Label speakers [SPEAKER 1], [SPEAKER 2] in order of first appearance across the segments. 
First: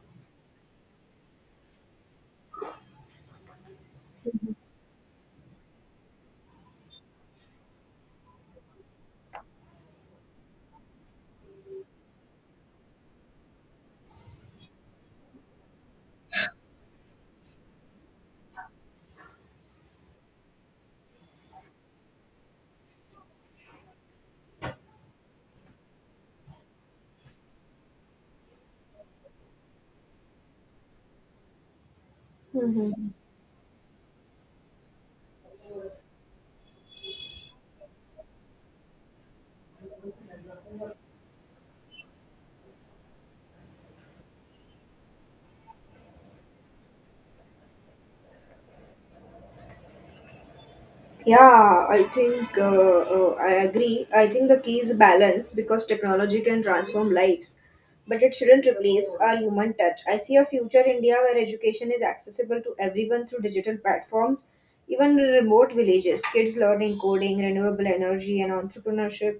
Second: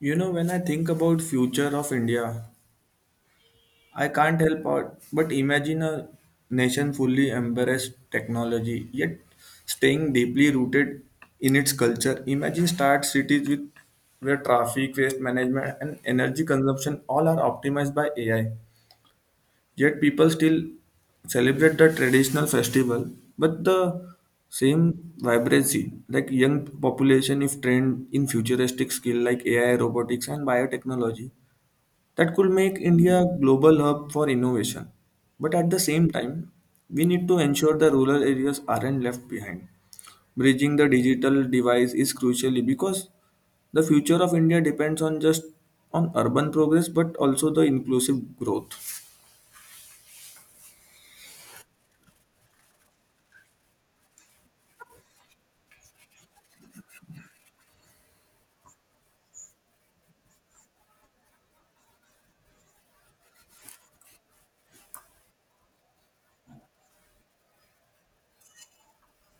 [SPEAKER 1] You know, when I think about future of India, I can't help out but imagine a nation fully embraced technology, yet staying deeply rooted in its culture. Imagine start cities with where traffic, waste management, and energy consumption all are optimized by AI. Yet people still celebrate the traditional festival, but the same vibrancy, like young population if trained in futuristic skill like AI, robotics, and biotechnology that could make
[SPEAKER 2] Hmm.
[SPEAKER 1] India a global hub for innovation. But at the same time, we need to ensure the rural areas aren't left behind. Bridging the digital divide is crucial because the future of India depends on just on urban progress but also the inclusive growth.
[SPEAKER 2] Yeah, I think I agree. I think the key is balance because technology can transform lives, but it shouldn't replace our human touch. I see a future India where education is accessible to everyone through digital platforms, even in remote villages. Kids learning coding, renewable energy, and entrepreneurship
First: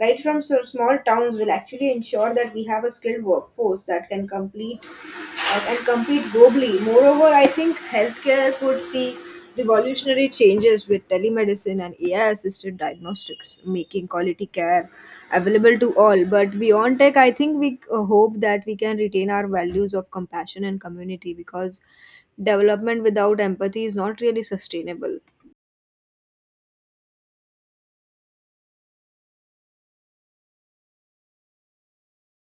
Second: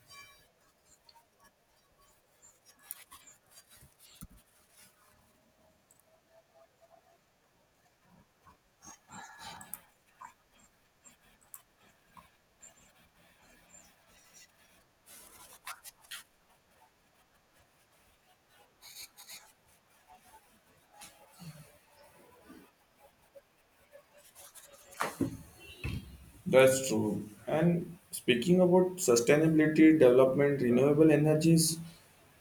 [SPEAKER 2] right from so small towns will actually ensure that we have a skilled workforce that can complete and compete globally. Moreover, I think healthcare could see revolutionary changes with telemedicine and AI assisted diagnostics, making quality care available to all. But beyond tech, I think we hope that we can retain our values of compassion and community because development without empathy is not really sustainable.
[SPEAKER 1] That's true. And speaking about sustainability, development, renewable energy is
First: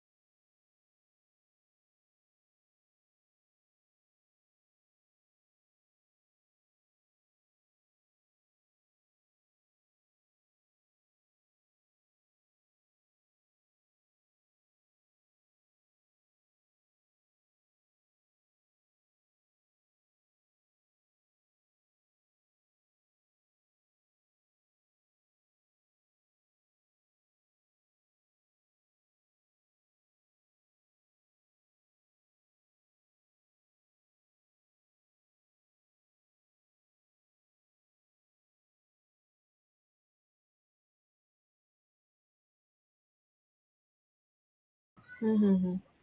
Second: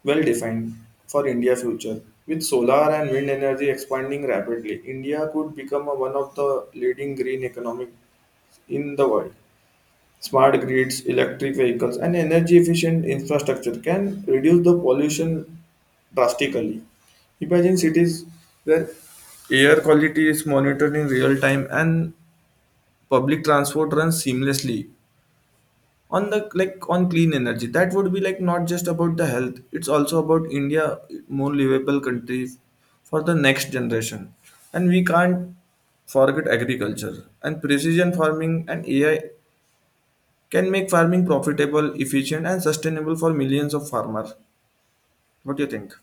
[SPEAKER 1] well defined for India future. With solar and wind energy expanding rapidly, India could become one of the leading green economic in the world. Smart grids, electric vehicles, and energy efficient infrastructure can reduce the pollution drastically. Imagine cities where air quality is monitored in real time and public transport runs seamlessly on the like on clean energy. That would be like not just about the health, it's also about India more livable country for the next generation, and we can't forget agriculture and precision farming, and AI can make farming profitable, efficient, and sustainable for millions of farmers. What do you
[SPEAKER 2] Mm-hmm.
[SPEAKER 1] think?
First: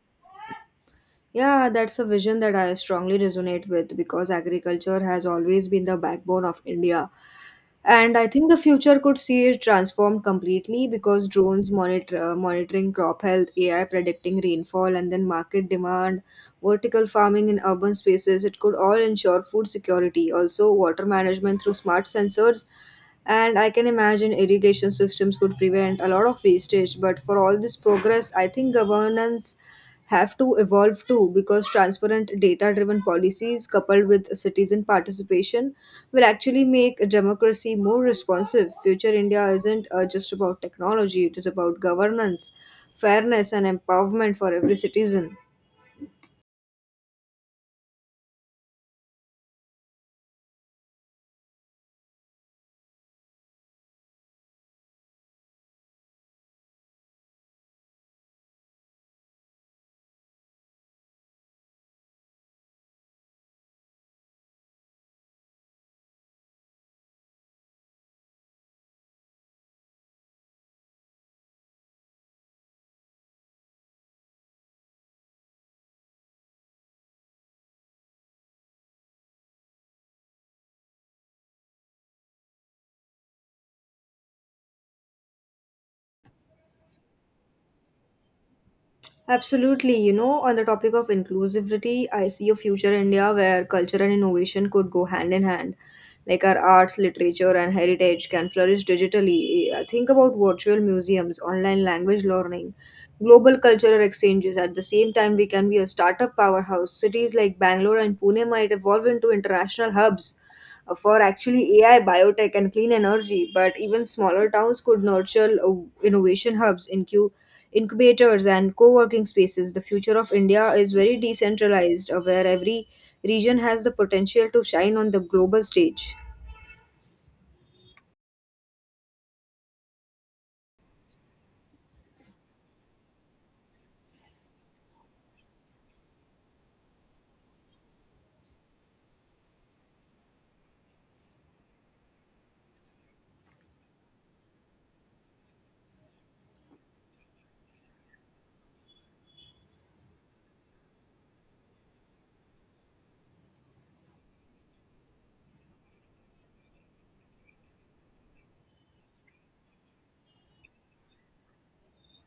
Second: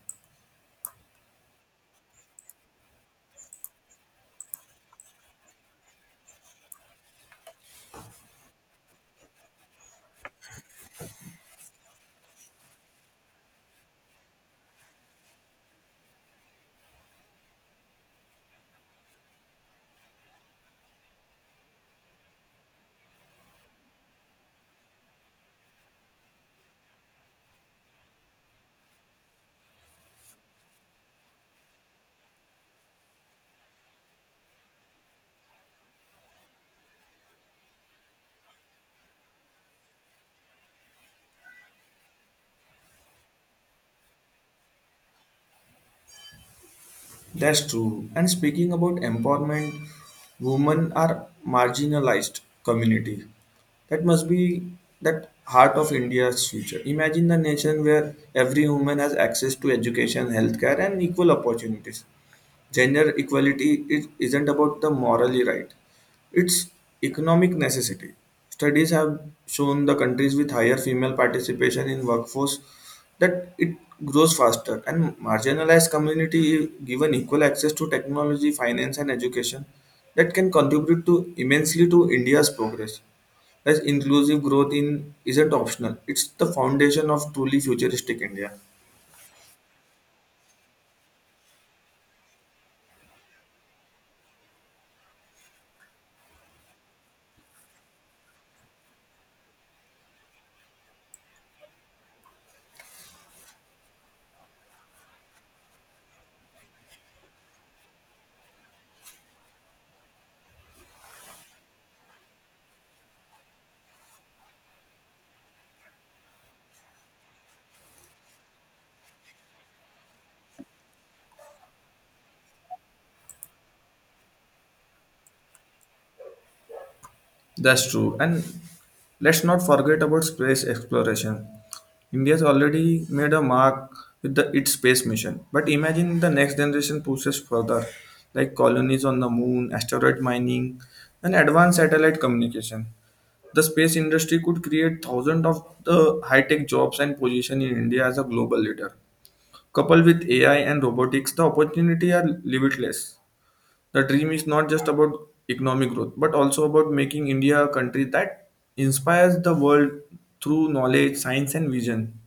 [SPEAKER 2] Yeah, that's a vision that I strongly resonate with because agriculture has always been the backbone of India. And I think the future could see it transformed completely because drones monitoring crop health, AI predicting rainfall, and then market demand, vertical farming in urban spaces. It could all ensure food security, also water management through smart sensors. And I can imagine irrigation systems could prevent a lot of wastage. But for all this progress, I think governance have to evolve too because transparent data driven policies coupled with citizen participation will actually make democracy more responsive. Future India isn't just about technology, it is about governance, fairness, and empowerment for every citizen.
[SPEAKER 1] That's true. And speaking about empowerment, women are marginalized community. That must be that heart of India's future. Imagine the nation where every woman has access to education, healthcare, and equal opportunities. Gender equality isn't about the morally right, it's economic necessity. Studies have shown the countries with higher female participation in workforce that it grows faster, and marginalized community given equal access to technology, finance, and education that can contribute to immensely to India's progress. As inclusive growth in isn't optional, it's the foundation of truly futuristic India.
[SPEAKER 2] Absolutely. You know, on the topic of inclusivity, I see a future India where culture and innovation could go hand in hand. Like our arts, literature, and heritage can flourish digitally. Think about virtual museums, online language learning, global cultural exchanges. At the same time, we can be a startup powerhouse. Cities like Bangalore and Pune might evolve into international hubs for actually AI, biotech, and clean energy. But even smaller towns could nurture innovation hubs in incubators and co-working spaces. The future of India is very decentralized, where every region has the potential to shine on the global stage.
[SPEAKER 1] That's true. And let's not forget about space exploration. India has already made a mark with its space mission. But imagine the next generation pushes further, like colonies on the moon, asteroid mining, and advanced satellite communication. The space industry could create thousands of the high-tech jobs and position in India as a global leader. Coupled with AI and robotics, the opportunity are limitless. The dream is not just about economic growth, but also about making India a country that inspires the world through knowledge, science, and vision.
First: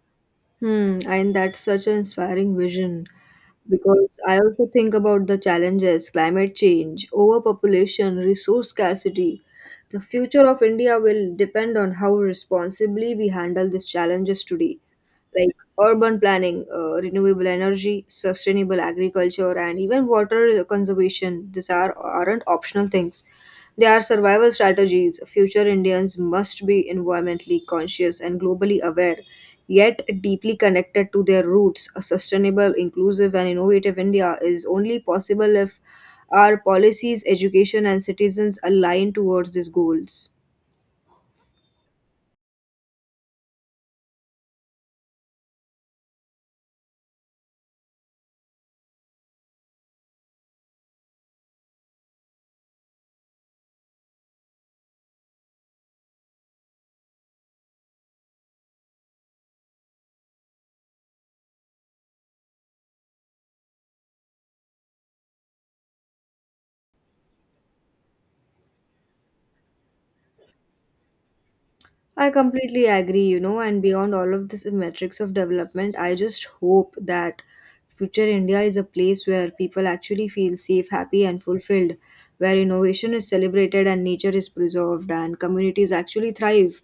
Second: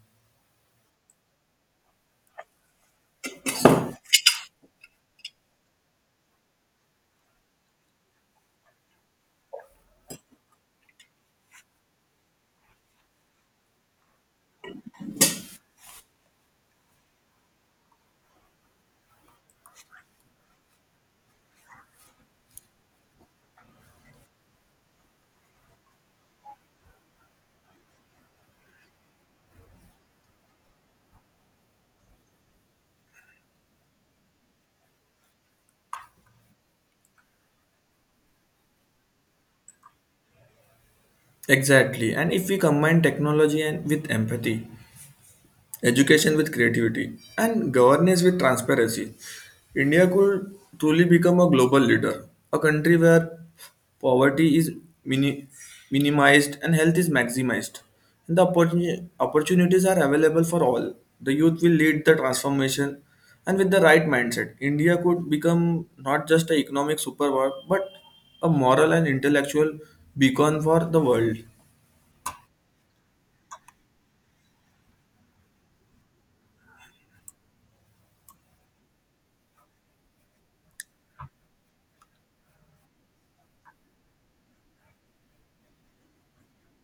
[SPEAKER 2] Hmm, and that's such an inspiring vision because I also think about the challenges: climate change, overpopulation, resource scarcity. The future of India will depend on how responsibly we handle these challenges today. Like urban planning, renewable energy, sustainable agriculture, and even water conservation. These are aren't optional things. They are survival strategies. Future Indians must be environmentally conscious and globally aware, yet deeply connected to their roots. A sustainable, inclusive, and innovative India is only possible if our policies, education, and citizens align towards these goals.
[SPEAKER 1] Exactly. And if we combine technology and with empathy, education with creativity, and governance with transparency, India could truly become a global leader, a country where poverty is mini- minimized and health is maximized. And the opportunities are available for all. The youth will lead the transformation, and with the right mindset, India could become not just an economic superpower but a moral and intellectual beacon for the world.
[SPEAKER 2] I completely agree, you know, and beyond all of this metrics of development, I just hope that future India is a place where people actually feel safe, happy, and fulfilled, where innovation is celebrated and nature is preserved and communities actually thrive,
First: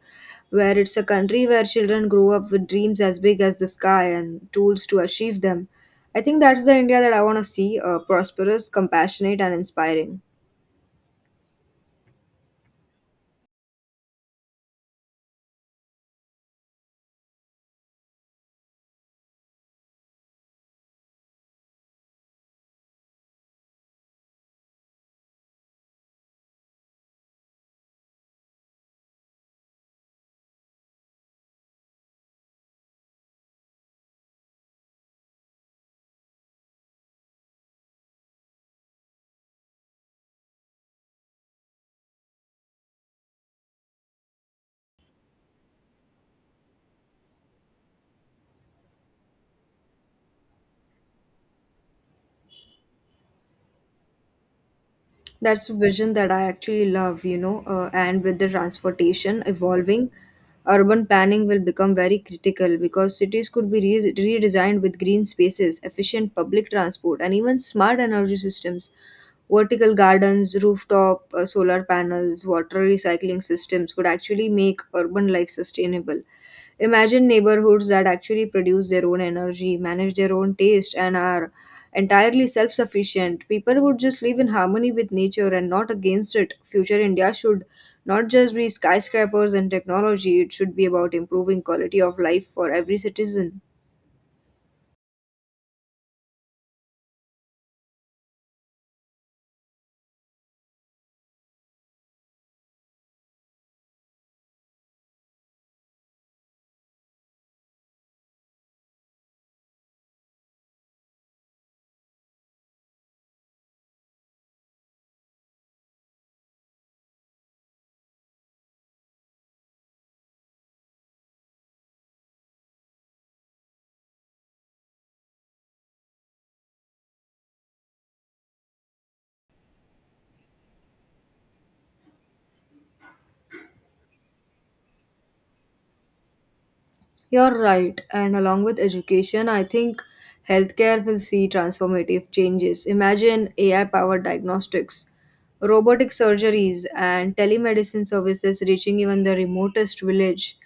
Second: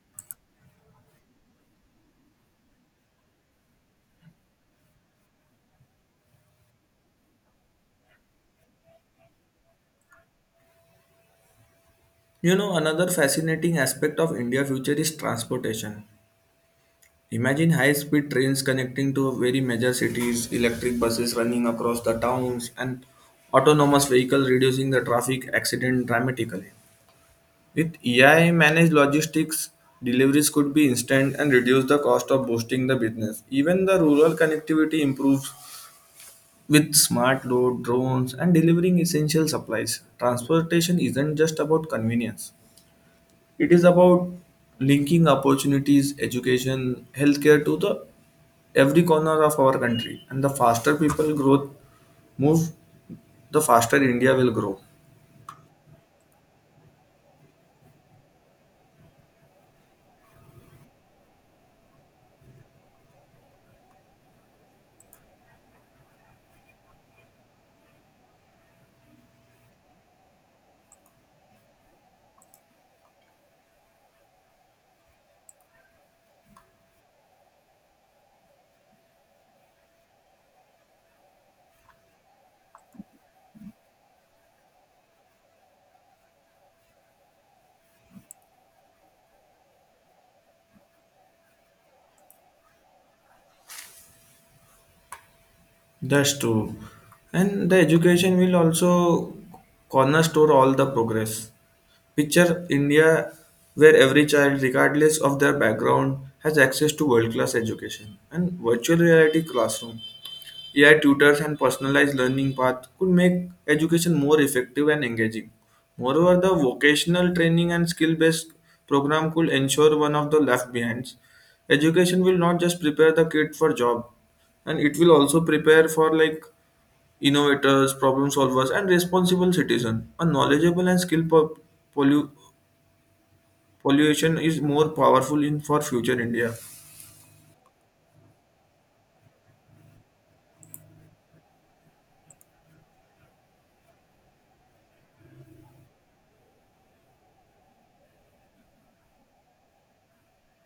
[SPEAKER 2] where it's a country where children grow up with dreams as big as the sky and tools to achieve them. I think that's the India that I want to see, prosperous, compassionate, and inspiring.
[SPEAKER 1] You know, another fascinating aspect of India future is transportation. Imagine high speed trains connecting to very major cities, electric buses running across the towns, and autonomous vehicles reducing the traffic accident dramatically. With AI managed logistics, deliveries could be instant and reduce the cost of boosting the business. Even the rural connectivity improves with smart load, drones, and delivering essential supplies. Transportation isn't just about convenience. It is about linking opportunities, education, healthcare to the every corner of our country. And the faster people growth move, the faster India will grow.
[SPEAKER 2] That's a vision that I actually love, you know, and with the transportation evolving, urban planning will become very critical because cities could be redesigned with green spaces, efficient public transport, and even smart energy systems. Vertical gardens, rooftop solar panels, water recycling systems could actually make urban life sustainable. Imagine neighborhoods that actually produce their own energy, manage their own taste, and are entirely self sufficient. People would just live in harmony with nature and not against it. Future India should not just be skyscrapers and technology, it should be about improving quality of life for every citizen.
[SPEAKER 1] That's true. And the education will also corner store all the progress. Picture India where every child, regardless of their background, has access to world class education and virtual reality classroom. AI tutors and personalized learning paths could make education more effective and engaging. Moreover, the vocational training and skill based program could ensure one of the left behinds. Education will not just prepare the kid for job, and it will also prepare for like innovators, problem solvers, and responsible citizen. A knowledgeable and skilled pollu- pollution is more powerful in for future India.
[SPEAKER 2] You're right, and along with education, I think healthcare will see transformative changes. Imagine AI powered diagnostics, robotic surgeries, and telemedicine services reaching even the remotest village.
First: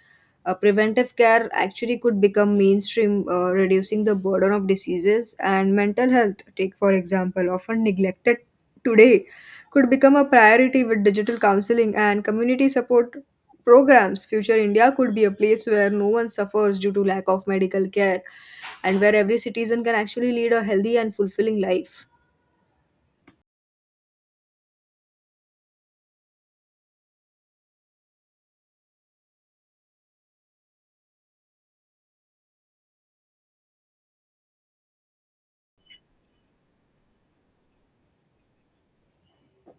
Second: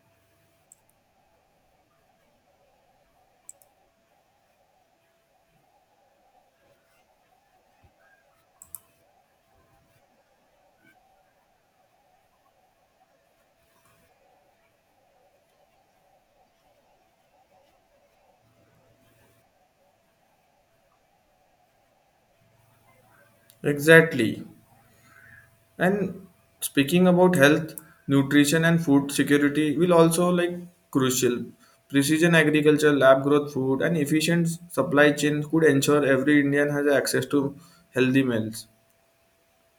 [SPEAKER 2] Preventive care actually could become mainstream, reducing the burden of diseases and mental health. Take, for example, often neglected today, could become a priority with digital counseling and community support programs. Future India could be a place where no one suffers due to lack of medical care and where every citizen can actually lead a healthy and fulfilling life.
[SPEAKER 1] Exactly. And speaking about health, nutrition, and food security will also like crucial. Precision agriculture, lab growth food, and efficient supply chain could ensure every Indian has access to healthy meals.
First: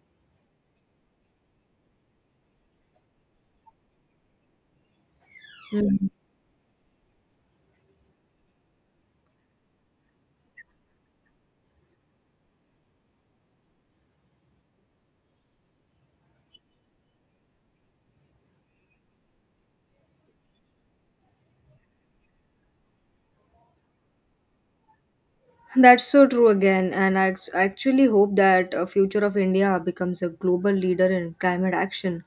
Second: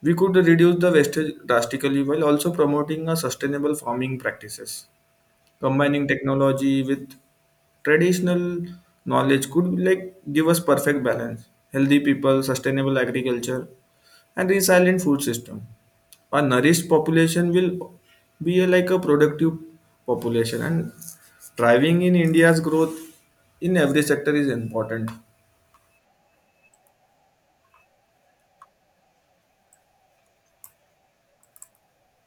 [SPEAKER 1] We could reduce the wastage drastically while also promoting a sustainable farming practices.
[SPEAKER 2] Hmm.
[SPEAKER 1] Combining technology with traditional knowledge could like give us perfect balance. Healthy people, sustainable agriculture, and resilient food system, a nourished population will be a, like a productive population and driving in India's growth in every sector is important.
[SPEAKER 2] That's so true again, and I actually hope that a future of India becomes a global leader in climate action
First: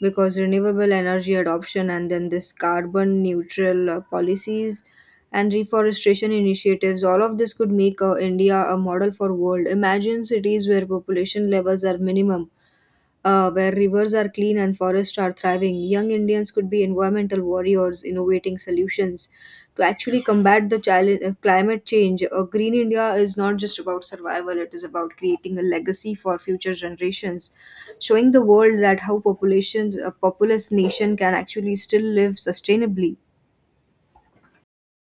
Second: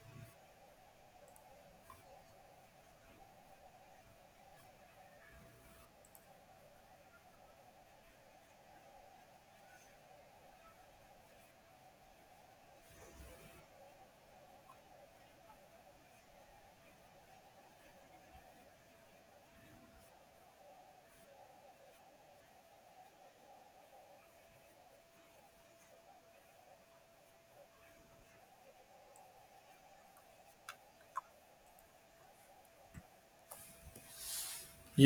[SPEAKER 2] because renewable energy adoption and then this carbon neutral policies and reforestation initiatives, all of this could make India a model for world. Imagine cities where population levels are minimum, where rivers are clean and forests are thriving. Young Indians could be environmental warriors innovating solutions to actually combat the challenge, climate change. A green India is not just about survival, it is about creating a legacy for future generations, showing the world that how a populous nation can actually still live sustainably.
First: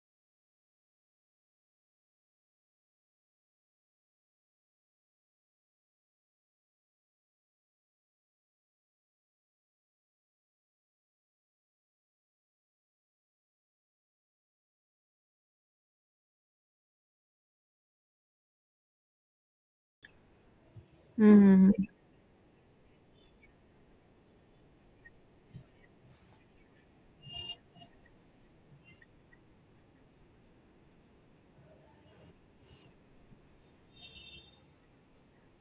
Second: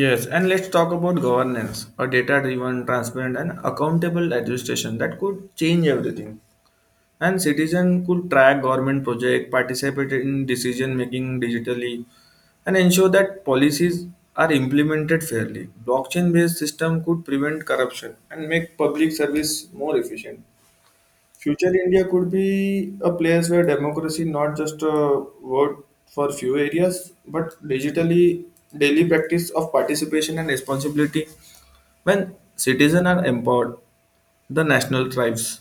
[SPEAKER 1] Yes, and let's talk about governance. A data driven, transparent, and accountable administration that could change everything, and citizen could track government project, participate in decision making digitally, and ensure that policies are implemented fairly. Blockchain based system could prevent corruption and make public service more efficient.
[SPEAKER 2] Hmm.
[SPEAKER 1] Future India could be a place where democracy not just a word for few areas, but digitally daily practice of participation and responsibility. When citizens are empowered, the national thrives.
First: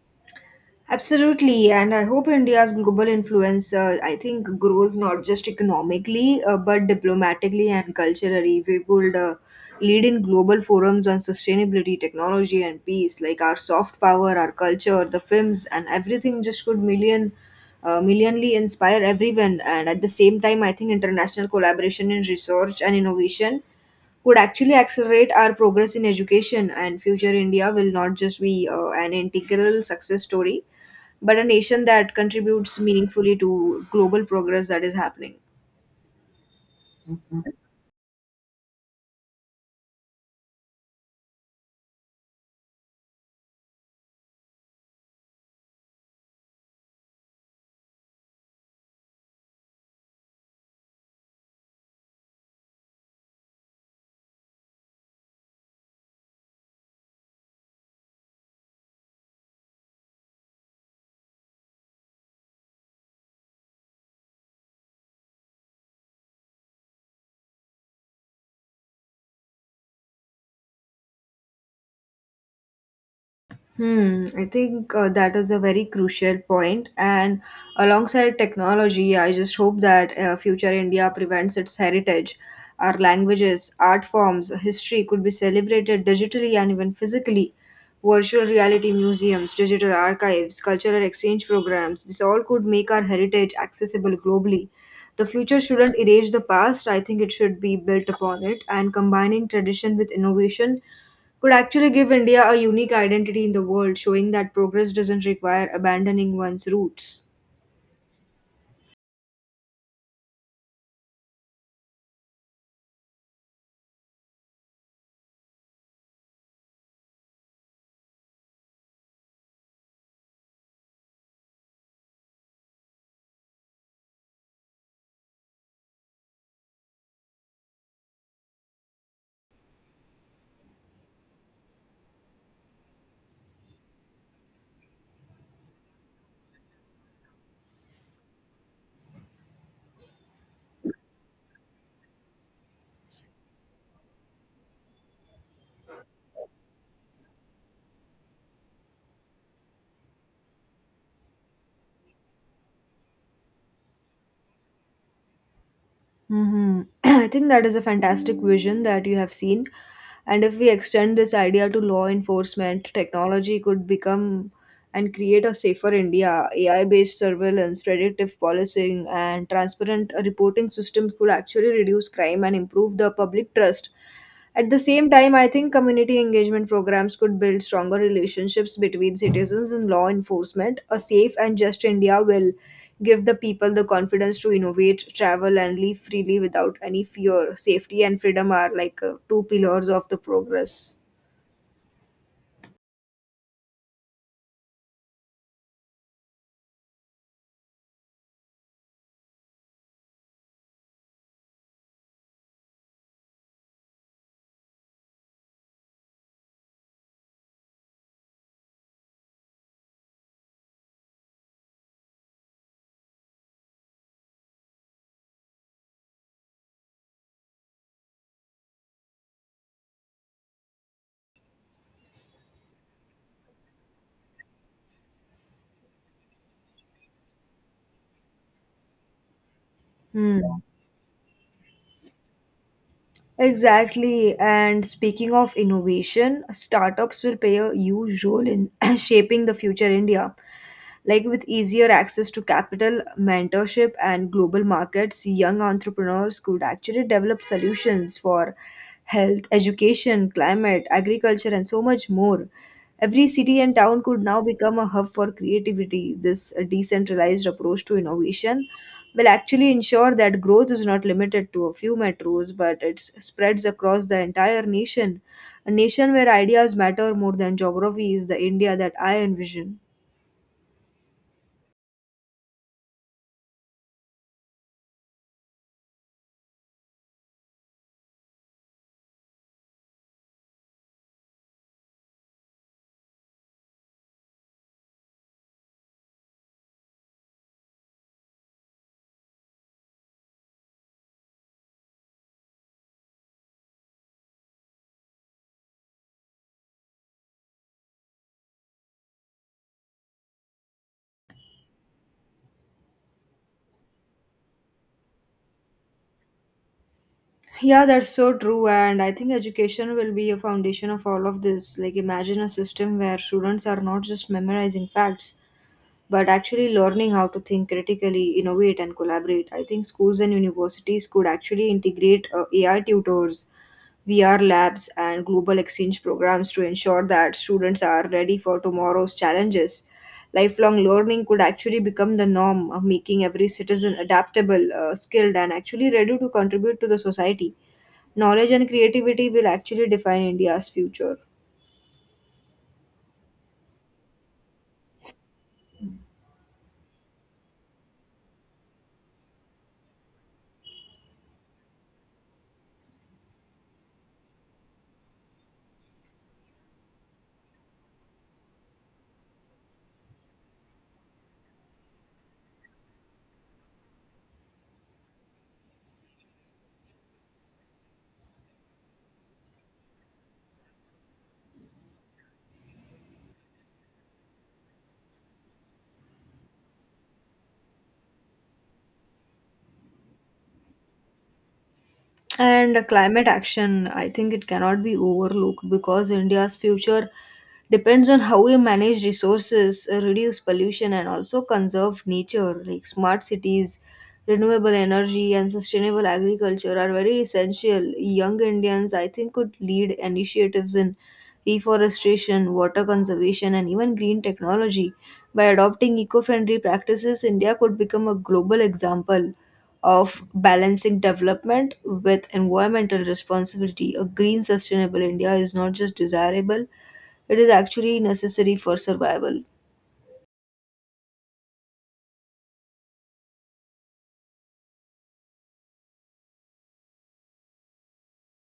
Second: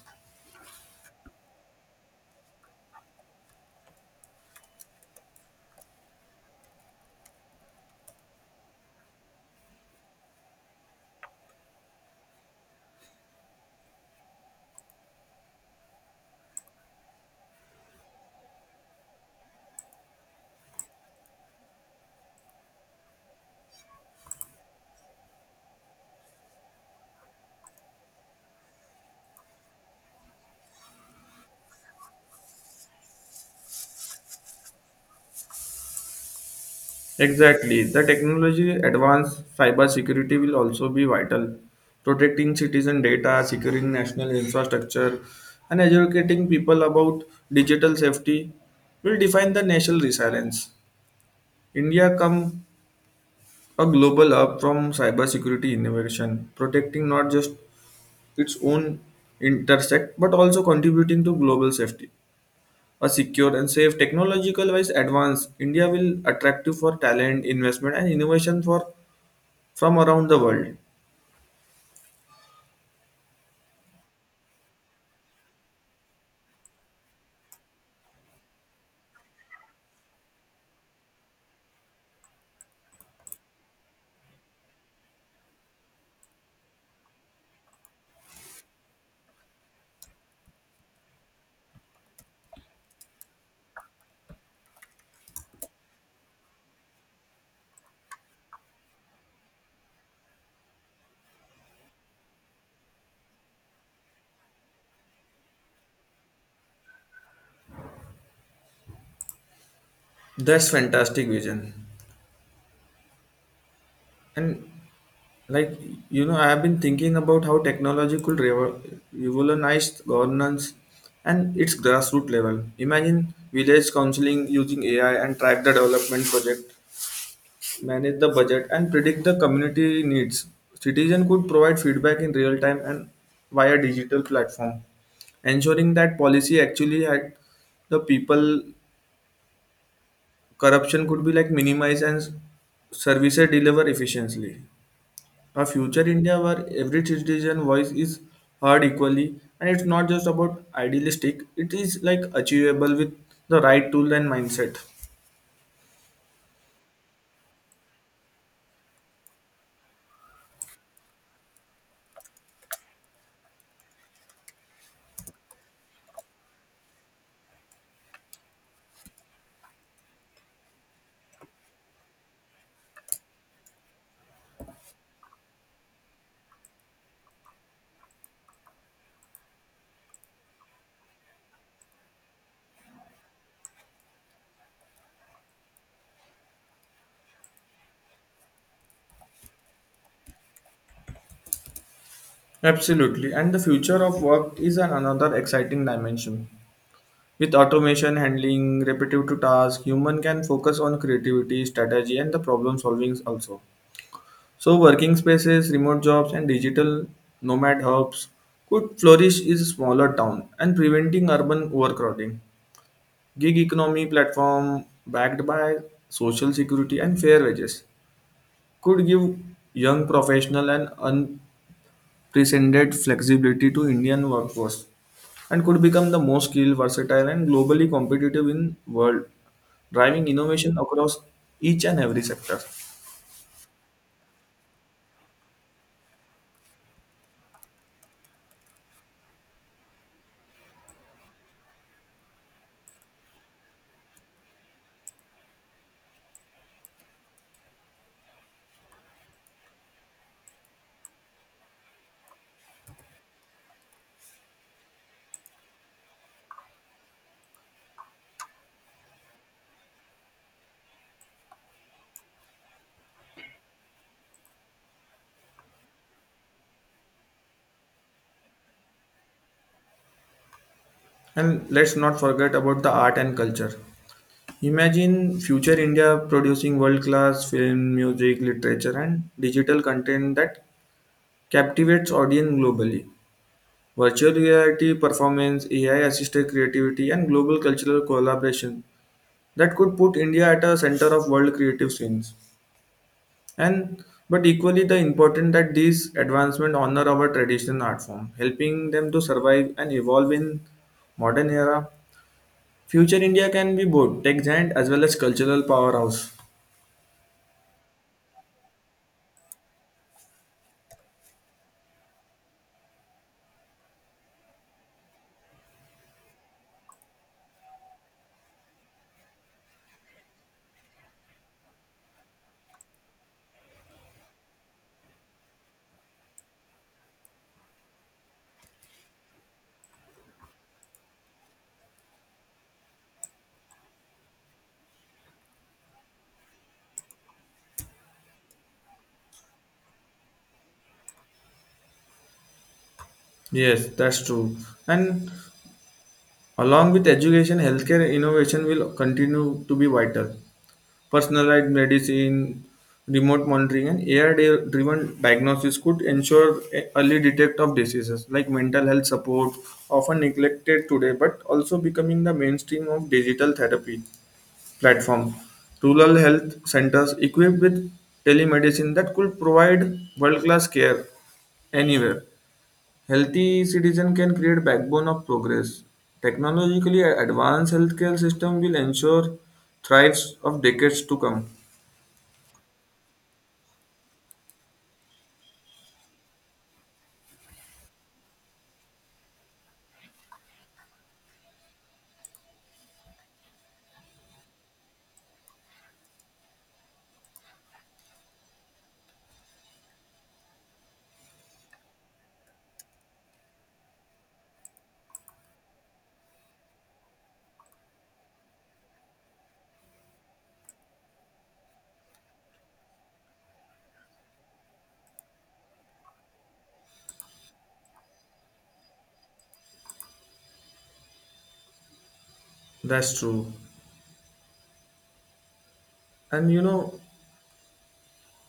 [SPEAKER 2] Absolutely, and I hope India's global influence, I think, grows not just economically but diplomatically and culturally. We would lead in global forums on sustainability, technology, and peace. Like our soft power, our culture, the films, and everything just could millionly inspire everyone. And at the same time, I think international collaboration in research and innovation would actually accelerate our progress in education, and future India will not just be an integral success story, but a nation that contributes meaningfully to global progress that is happening.
[SPEAKER 1] Exactly. The technology advanced cyber security will also be vital. Protecting citizen data, securing national infrastructure, and educating people about digital safety will define the national resilience. India come a global hub from cybersecurity innovation, protecting not just its own intersect but also contributing to global safety. A secure and safe technological wise advance, India will attractive for talent, investment, and innovation for from around the world.
[SPEAKER 2] Hmm, I think that is a very crucial point. And alongside technology, I just hope that future India prevents its heritage. Our languages, art forms, history could be celebrated digitally and even physically. Virtual reality museums, digital archives, cultural exchange programs, this all could make our heritage accessible globally. The future shouldn't erase the past, I think it should be built upon it. And combining tradition with innovation could actually give India a unique identity in the world, showing that progress doesn't require abandoning one's roots.
[SPEAKER 1] That's fantastic vision. And like you know, I have been thinking about how technology could revolutionize governance and its grassroots level. Imagine village counseling using AI and track the development project, manage the budget, and predict the community needs. Citizen could provide feedback in real time and via digital platform, ensuring that policy actually had the people. Corruption could be like minimized and services deliver efficiently. A future India where every citizen voice is heard equally, and it's not just about idealistic. It is like achievable with the right tool and mindset.
[SPEAKER 2] Hmm. I think that is a fantastic vision that you have seen. And if we extend this idea to law enforcement, technology could become and create a safer India. AI based surveillance, predictive policing, and transparent reporting systems could actually reduce crime and improve the public trust. At the same time, I think community engagement programs could build stronger relationships between citizens and law enforcement. A safe and just India will give the people the confidence to innovate, travel, and live freely without any fear. Safety and freedom are like two pillars of the progress.
[SPEAKER 1] Absolutely, and the future of work is an another exciting dimension. With automation handling repetitive tasks, human can focus on creativity, strategy, and the problem solving also. So, working spaces, remote jobs, and digital nomad hubs could flourish in smaller town and preventing urban overcrowding. Gig economy platform backed by social security and fair wages could give young professional and un presented flexibility to Indian workforce and could become the most skilled, versatile, and globally competitive in world, driving
[SPEAKER 2] Hmm.
[SPEAKER 1] innovation across each and every sector.
[SPEAKER 2] Exactly. And speaking of innovation, startups will play a huge role in shaping the future India. Like with easier access to capital, mentorship, and global markets, young entrepreneurs could actually develop solutions for health, education, climate, agriculture, and so much more. Every city and town could now become a hub for creativity. This decentralized approach to innovation will actually ensure that growth is not limited to a few metros, but it spreads across the entire nation. A nation where ideas matter more than geography is the India that I envision.
[SPEAKER 1] And let's not forget about the art and culture. Imagine future India producing world-class film, music, literature, and digital content that captivates audience globally. Virtual reality, performance, AI-assisted creativity, and global cultural collaboration that could put India at a center of world creative scenes. And but equally the important that these advancements honor our traditional art form, helping them to survive and evolve in modern era. Future India can be both tech giant as well as cultural powerhouse.
[SPEAKER 2] Yeah, that's so true. And I think education will be a foundation of all of this. Like, imagine a system where students are not just memorizing facts, but actually learning how to think critically, innovate, and collaborate. I think schools and universities could actually integrate AI tutors, VR labs, and global exchange programs to ensure that students are ready for tomorrow's challenges. Lifelong learning could actually become the norm, making every citizen adaptable, skilled, and actually ready to contribute to the society. Knowledge and creativity will actually define India's future.
[SPEAKER 1] Yes, that's true. And along with education, healthcare innovation will continue to be vital. Personalized medicine, remote monitoring, and AI-driven diagnosis could ensure early detect of diseases like mental health support, often neglected today, but also becoming the mainstream of digital therapy platform. Rural health centers equipped with telemedicine that could provide world-class care anywhere. Healthy citizen can create backbone of progress. Technologically advanced healthcare system will ensure thrives of decades to come.
[SPEAKER 2] And climate action, I think it cannot be overlooked because India's future depends on how we manage resources, reduce pollution, and also conserve nature. Like smart cities, renewable energy, and sustainable agriculture are very essential. Young Indians, I think, could lead initiatives in reforestation, water conservation, and even green technology. By adopting eco friendly practices, India could become a global example of balancing development with environmental responsibility. A green, sustainable India is not just desirable, it is actually necessary for survival.
[SPEAKER 1] That's true. And you know,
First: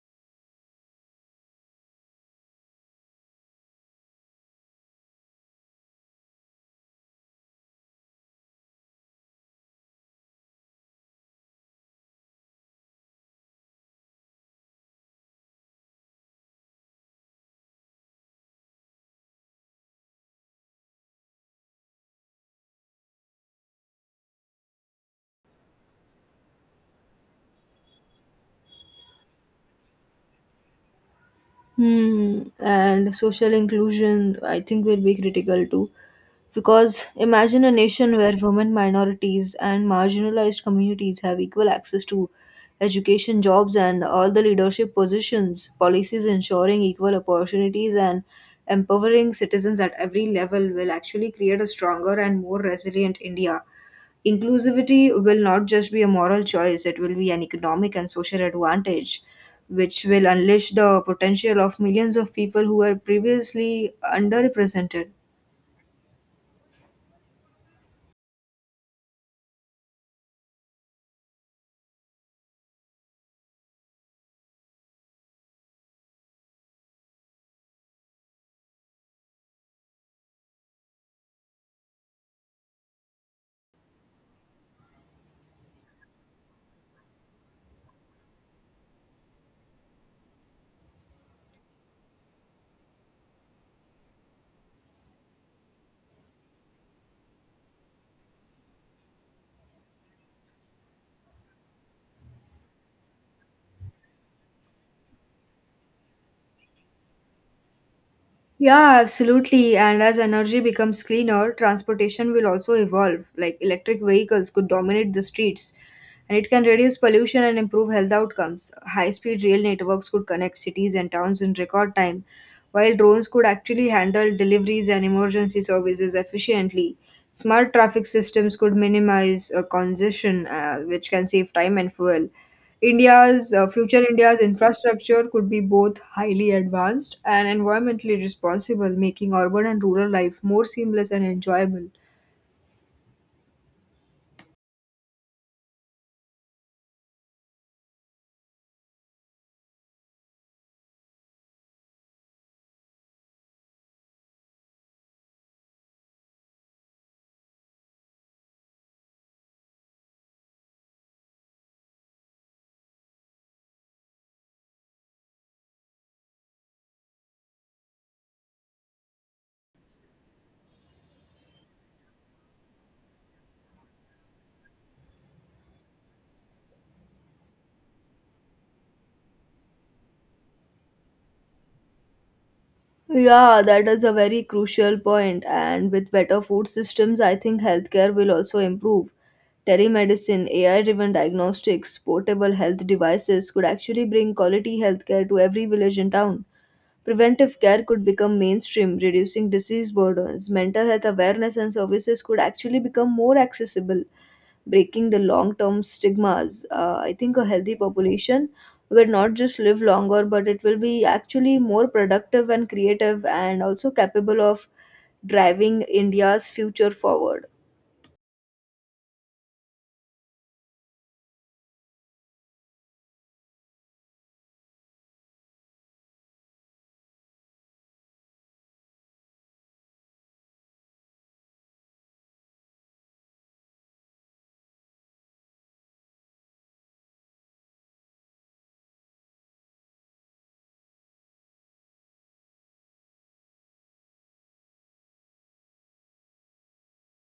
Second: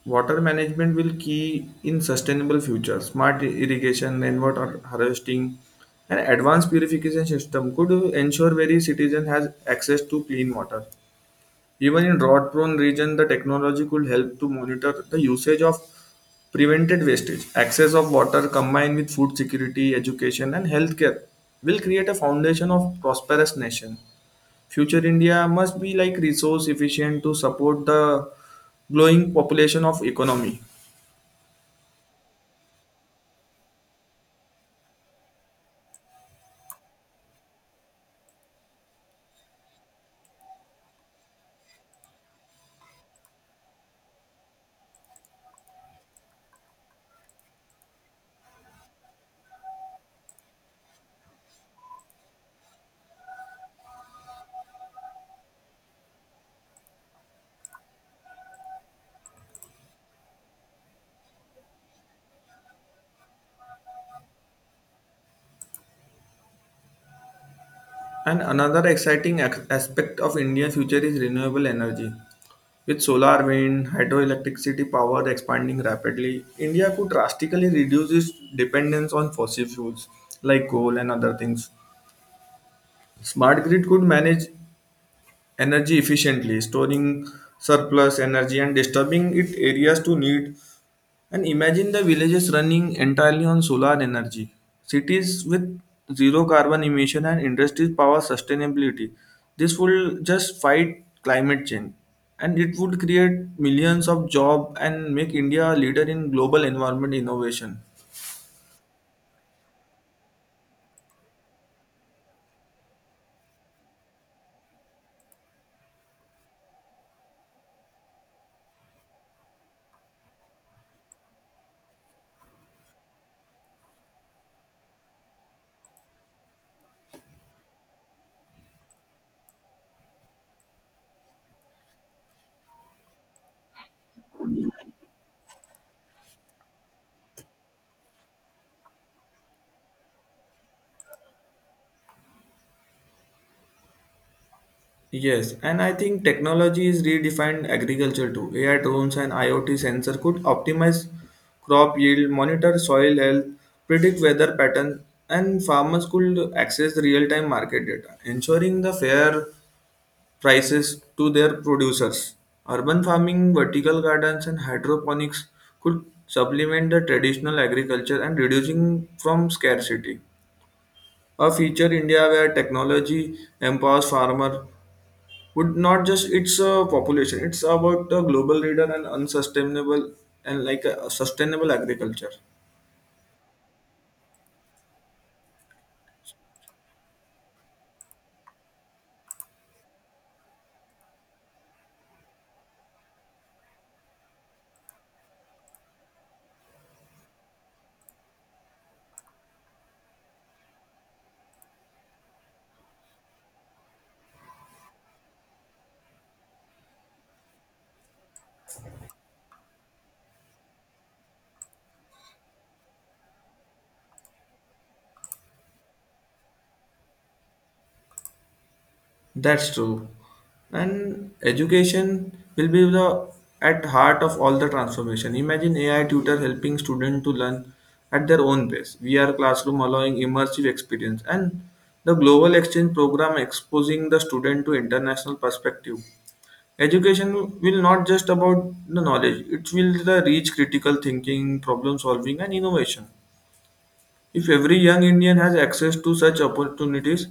[SPEAKER 1] water management will key in sustainable future. Smart irrigation, rainwater harvesting, and advanced purification system could ensure every citizen has access to clean water. Even in drought-prone region, the technology could help to monitor the usage of prevented wastage. Access of water combined with food security, education, and healthcare will create a foundation of prosperous nation. Future India must be like resource efficient to support the growing population of economy.
[SPEAKER 2] Hmm. And social inclusion, I think, will be critical too. Because imagine a nation where women, minorities, and marginalized communities have equal access to education, jobs, and all the leadership positions, policies ensuring equal opportunities and empowering citizens at every level will actually create a stronger and more resilient India. Inclusivity will not just be a moral choice, it will be an economic and social advantage, which will unleash the potential of millions of people who were previously underrepresented.
[SPEAKER 1] And another exciting aspect of Indian future is renewable energy. With solar, wind, hydroelectricity power expanding rapidly, India could drastically reduce its dependence on fossil fuels like coal and other things. Smart grid could manage energy efficiently, storing surplus energy and disturbing it areas to need. And imagine the villages running entirely on solar energy, cities with zero carbon emission, and industries power sustainability. This will just fight climate change and it would create millions of jobs and make India a leader in global environment innovation.
[SPEAKER 2] Yeah, absolutely. And as energy becomes cleaner, transportation will also evolve. Like electric vehicles could dominate the streets and it can reduce pollution and improve health outcomes. High speed rail networks could connect cities and towns in record time, while drones could actually handle deliveries and emergency services efficiently. Smart traffic systems could minimize congestion, which can save time and fuel. India's future India's infrastructure could be both highly advanced and environmentally responsible, making urban and rural life more seamless and enjoyable.
[SPEAKER 1] Yes, and I think technology is redefined agriculture too. AI drones and IoT sensor could optimize crop yield, monitor soil health, predict weather pattern, and farmers could access the real-time market data, ensuring the fair prices to their producers. Urban farming, vertical gardens, and hydroponics could supplement the traditional agriculture and reducing from scarcity. A future India where technology empowers farmer would not just its population, it's about the global leader and unsustainable and like a sustainable agriculture.
[SPEAKER 2] Yeah, that is a very crucial point. And with better food systems, I think healthcare will also improve. Telemedicine, AI driven diagnostics, portable health devices could actually bring quality healthcare to every village and town. Preventive care could become mainstream, reducing disease burdens. Mental health awareness and services could actually become more accessible, breaking the long term stigmas. I think a healthy population will not just live longer, but it will be actually more productive and creative and also capable of driving India's future forward.
[SPEAKER 1] That's true. And education will be the at heart of all the transformation. Imagine AI tutor helping students to learn at their own pace, VR classroom allowing immersive experience, and the global exchange program exposing the student to international perspective. Education will not just about the knowledge, it will the reach critical thinking, problem solving, and innovation. If every young Indian has access to such opportunities,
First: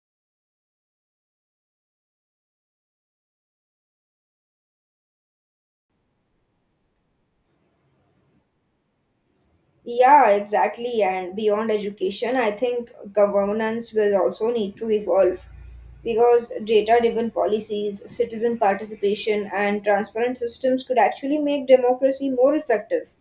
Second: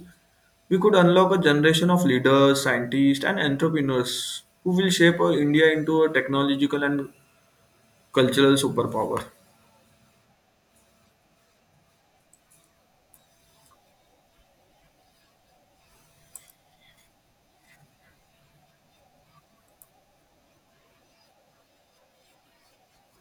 [SPEAKER 1] we could unlock a generation of leaders, scientists, and entrepreneurs who will shape our India into a technological and cultural superpower.
[SPEAKER 2] Yeah, exactly. And beyond education, I think governance will also need to evolve because data driven policies, citizen participation, and transparent systems could actually make democracy more effective.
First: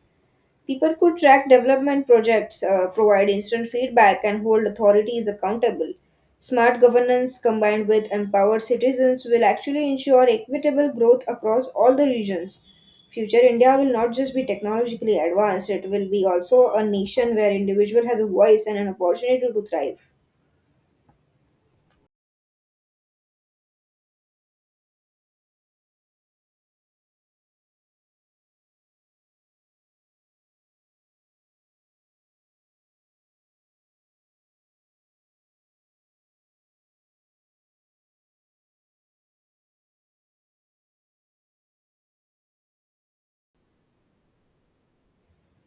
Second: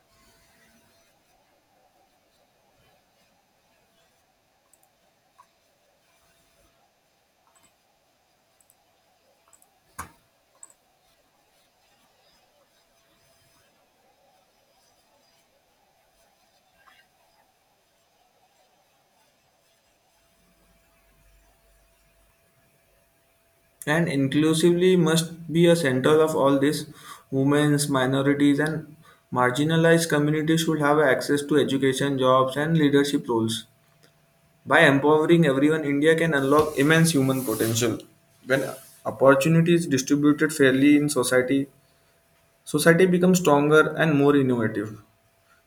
[SPEAKER 2] People could track development projects, provide instant feedback, and hold authorities accountable. Smart governance combined with empowered citizens will actually ensure equitable growth across all the regions. Future India will not just be technologically advanced, it will be also a nation where individual has a voice and an opportunity to thrive.
[SPEAKER 1] And inclusively must be a center of all this. Women's, minorities, and marginalized communities should have access to education, jobs, and leadership roles. By empowering everyone, India can unlock immense human potential. When opportunity is distributed fairly in society, society becomes stronger and more innovative.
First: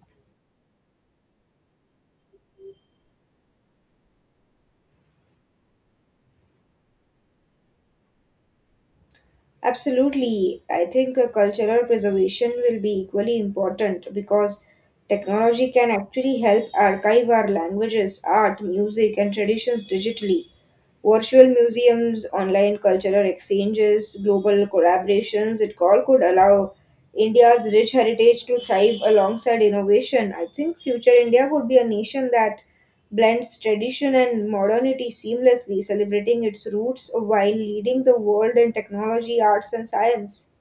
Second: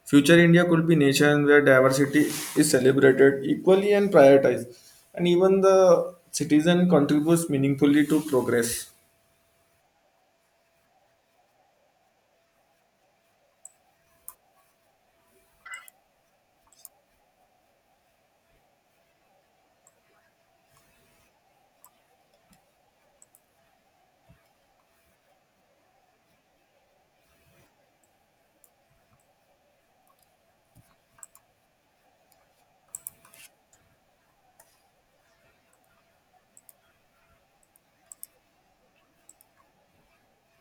[SPEAKER 1] Future India could be nation where diversity is celebrated equally and prioritized, and even the citizen contributes meaningfully to progress.
[SPEAKER 2] Absolutely. I think cultural preservation will be equally important because technology can actually help archive our languages, art, music, and traditions digitally. Virtual museums, online cultural exchanges, global collaborations, it all could allow India's rich heritage to thrive alongside innovation. I think future India would be a nation that blends tradition and modernity seamlessly, celebrating its roots while leading the world in technology, arts, and science.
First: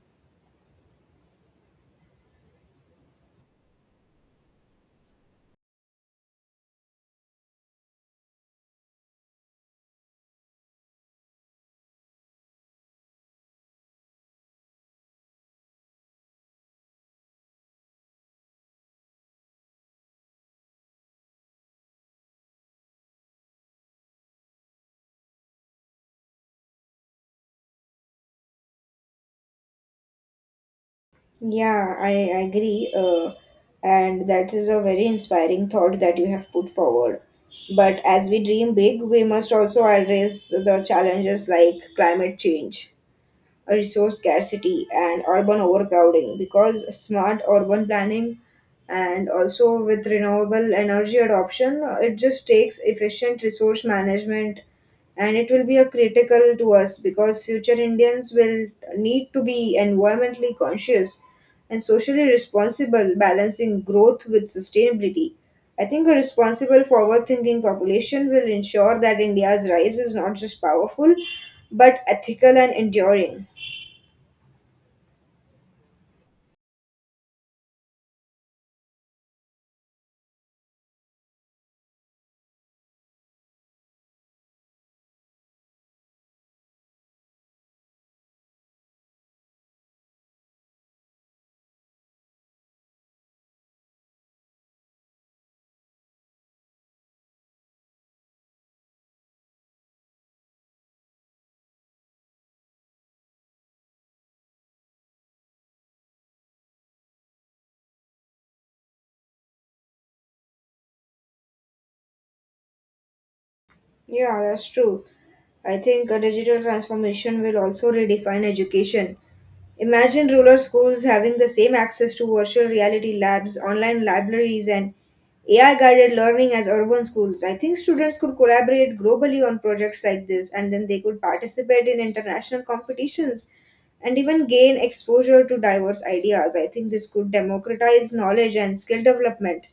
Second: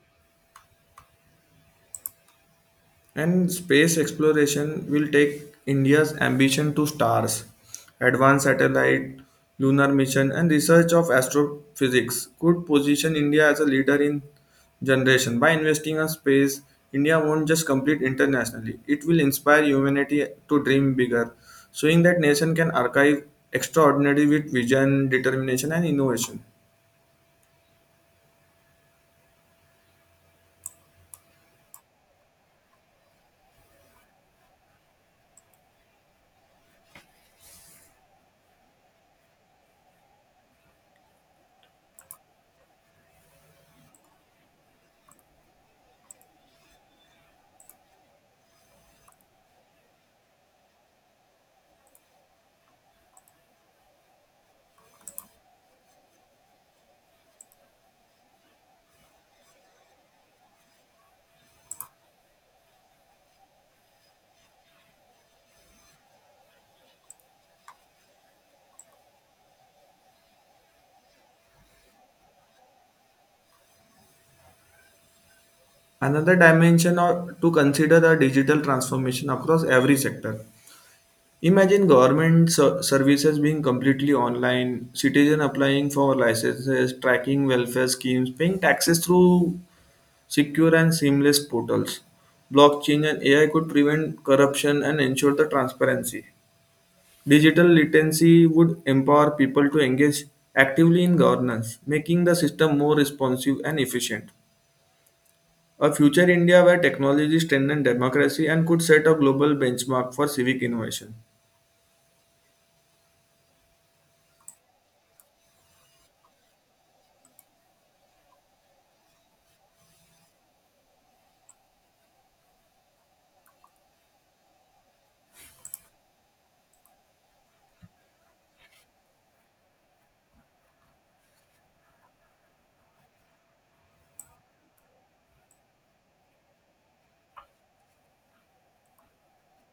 [SPEAKER 1] And space exploration will take India's ambition to stars. Advanced satellite, lunar mission, and research of astrophysics could position India as a leader in generation. By investing in space, India won't just compete internationally, it will inspire humanity to dream bigger, showing that nation can archive extraordinary with vision, determination, and innovation.
[SPEAKER 2] Yeah, I agree. And that is a very inspiring thought that you have put forward. But as we dream big, we must also address the challenges like climate change, resource scarcity and urban overcrowding, because smart urban planning and also with renewable energy adoption it just takes efficient resource management, and it will be a critical to us because future indians will need to be environmentally conscious and socially responsible, balancing growth with sustainability. I think a responsible forward thinking population will ensure that india's rise is not just powerful but ethical and enduring.
[SPEAKER 1] Another dimension or to consider the digital transformation across every sector. Imagine government services being completely online, citizen applying for licenses, tracking welfare schemes, paying taxes through secure and seamless portals. Blockchain and AI could prevent corruption and ensure the transparency. Digital literacy would empower people to engage actively in governance, making the system more responsive and efficient. A future India where technology strengthens democracy and could set a global benchmark for civic innovation.
[SPEAKER 2] Yeah, that's true. I think a digital transformation will also redefine education. Imagine rural schools having the same access to virtual reality labs, online libraries, and AI guided learning as urban schools. I think students could collaborate globally on projects like this and then they could participate in international competitions and even gain exposure to diverse ideas. I think this could democratize knowledge and skill development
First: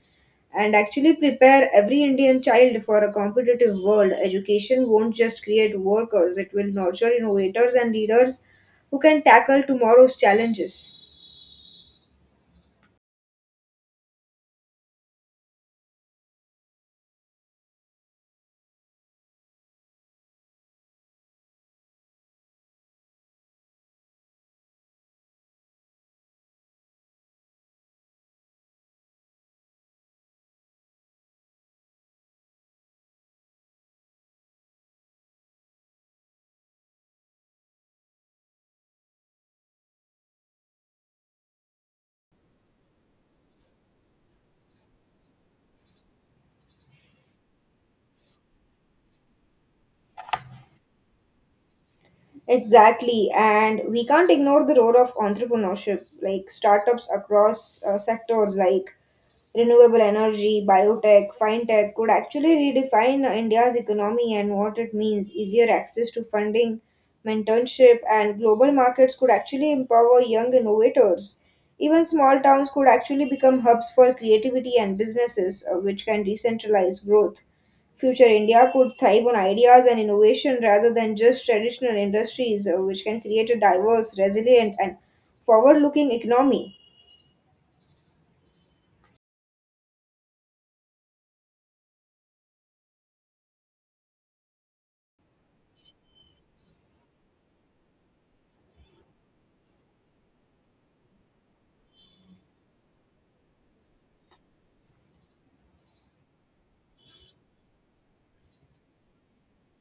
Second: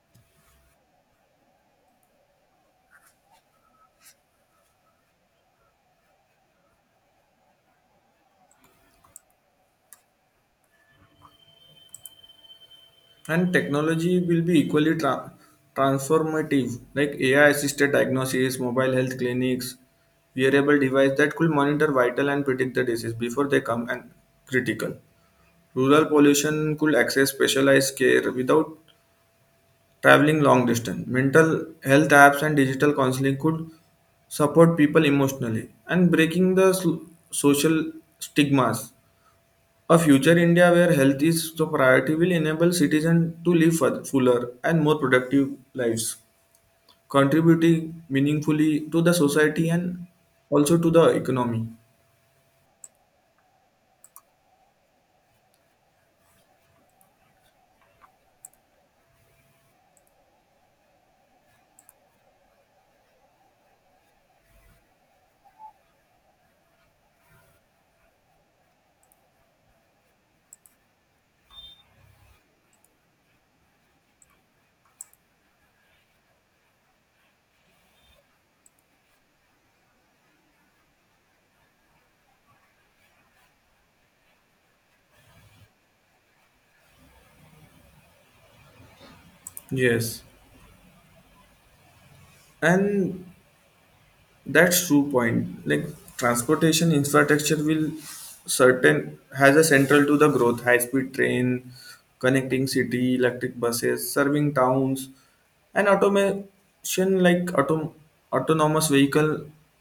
[SPEAKER 2] and actually prepare every Indian child for a competitive world. Education won't just create workers, it will nurture innovators and leaders who can tackle tomorrow's challenges.
[SPEAKER 1] And technology will be equally transformative, like AI assisted diagnosis, mobile health clinics, wearable device that could monitor vital and predict the disease before they come, and critical rural population could access specialized care without traveling long distance. Mental health apps and digital counseling could support people emotionally and breaking the social stigmas. A future India where health is the priority will enable citizens to live fuller and more productive lives, contributing meaningfully to the society and also to the economy.
[SPEAKER 2] Exactly, and we can't ignore the role of entrepreneurship, like startups across sectors like renewable energy, biotech, fintech could actually redefine India's economy and what it means. Easier access to funding, mentorship, and global markets could actually empower young innovators. Even small towns could actually become hubs for creativity and businesses, which can decentralize growth. Future India could thrive on ideas and innovation rather than just traditional industries, which can create a diverse, resilient, and forward looking economy.
[SPEAKER 1] Yes, and that's true point. Like transportation infrastructure will certain has a central to the growth, high speed train, connecting city, electric buses, serving towns, and automation like autonomous vehicle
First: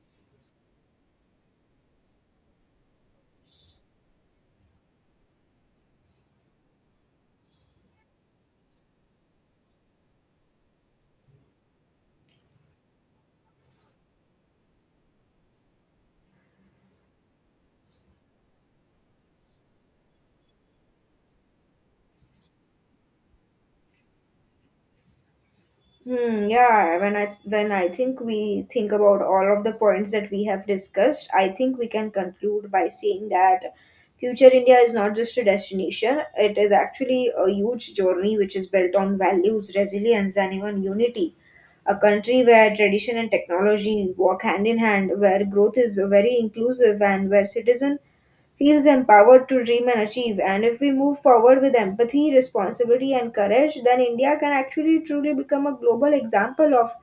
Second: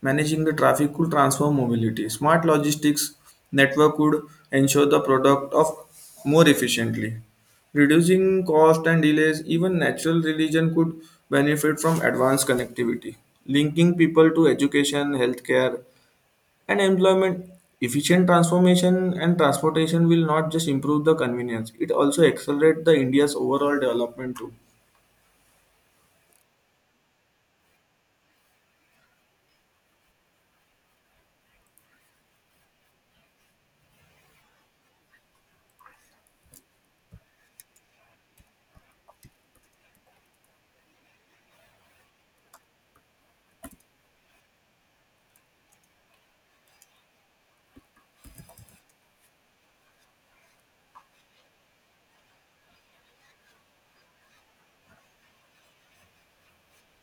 [SPEAKER 1] managing the traffic could transform mobility. Smart logistics network could ensure the product of more efficiently, reducing cost and delays. Even natural religion could benefit from advanced connectivity, linking people to education, healthcare, and employment. Efficient transformation and transportation will not just improve the convenience; it also accelerate the India's overall development too.
[SPEAKER 2] Hmm, yeah, when I think we think about all of the points that we have discussed, I think we can conclude by saying that future India is not just a destination, it is actually a huge journey which is built on values, resilience, and even unity. A country where tradition and technology walk hand in hand, where growth is very inclusive, and where citizens feels empowered to dream and achieve. And if we move forward with empathy, responsibility, and courage, then India can actually truly become a global example of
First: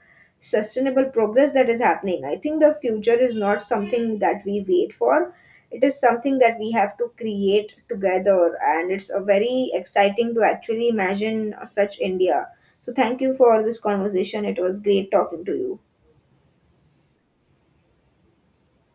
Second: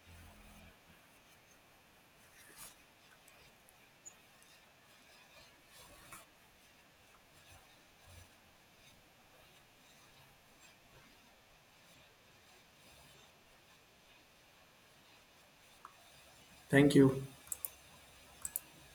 [SPEAKER 2] sustainable progress that is happening. I think the future is not something that we wait for. It is something that we have to create together, and it's a very exciting to actually imagine such India. So, thank you for this conversation. It was great talking to you.
[SPEAKER 1] Thank you.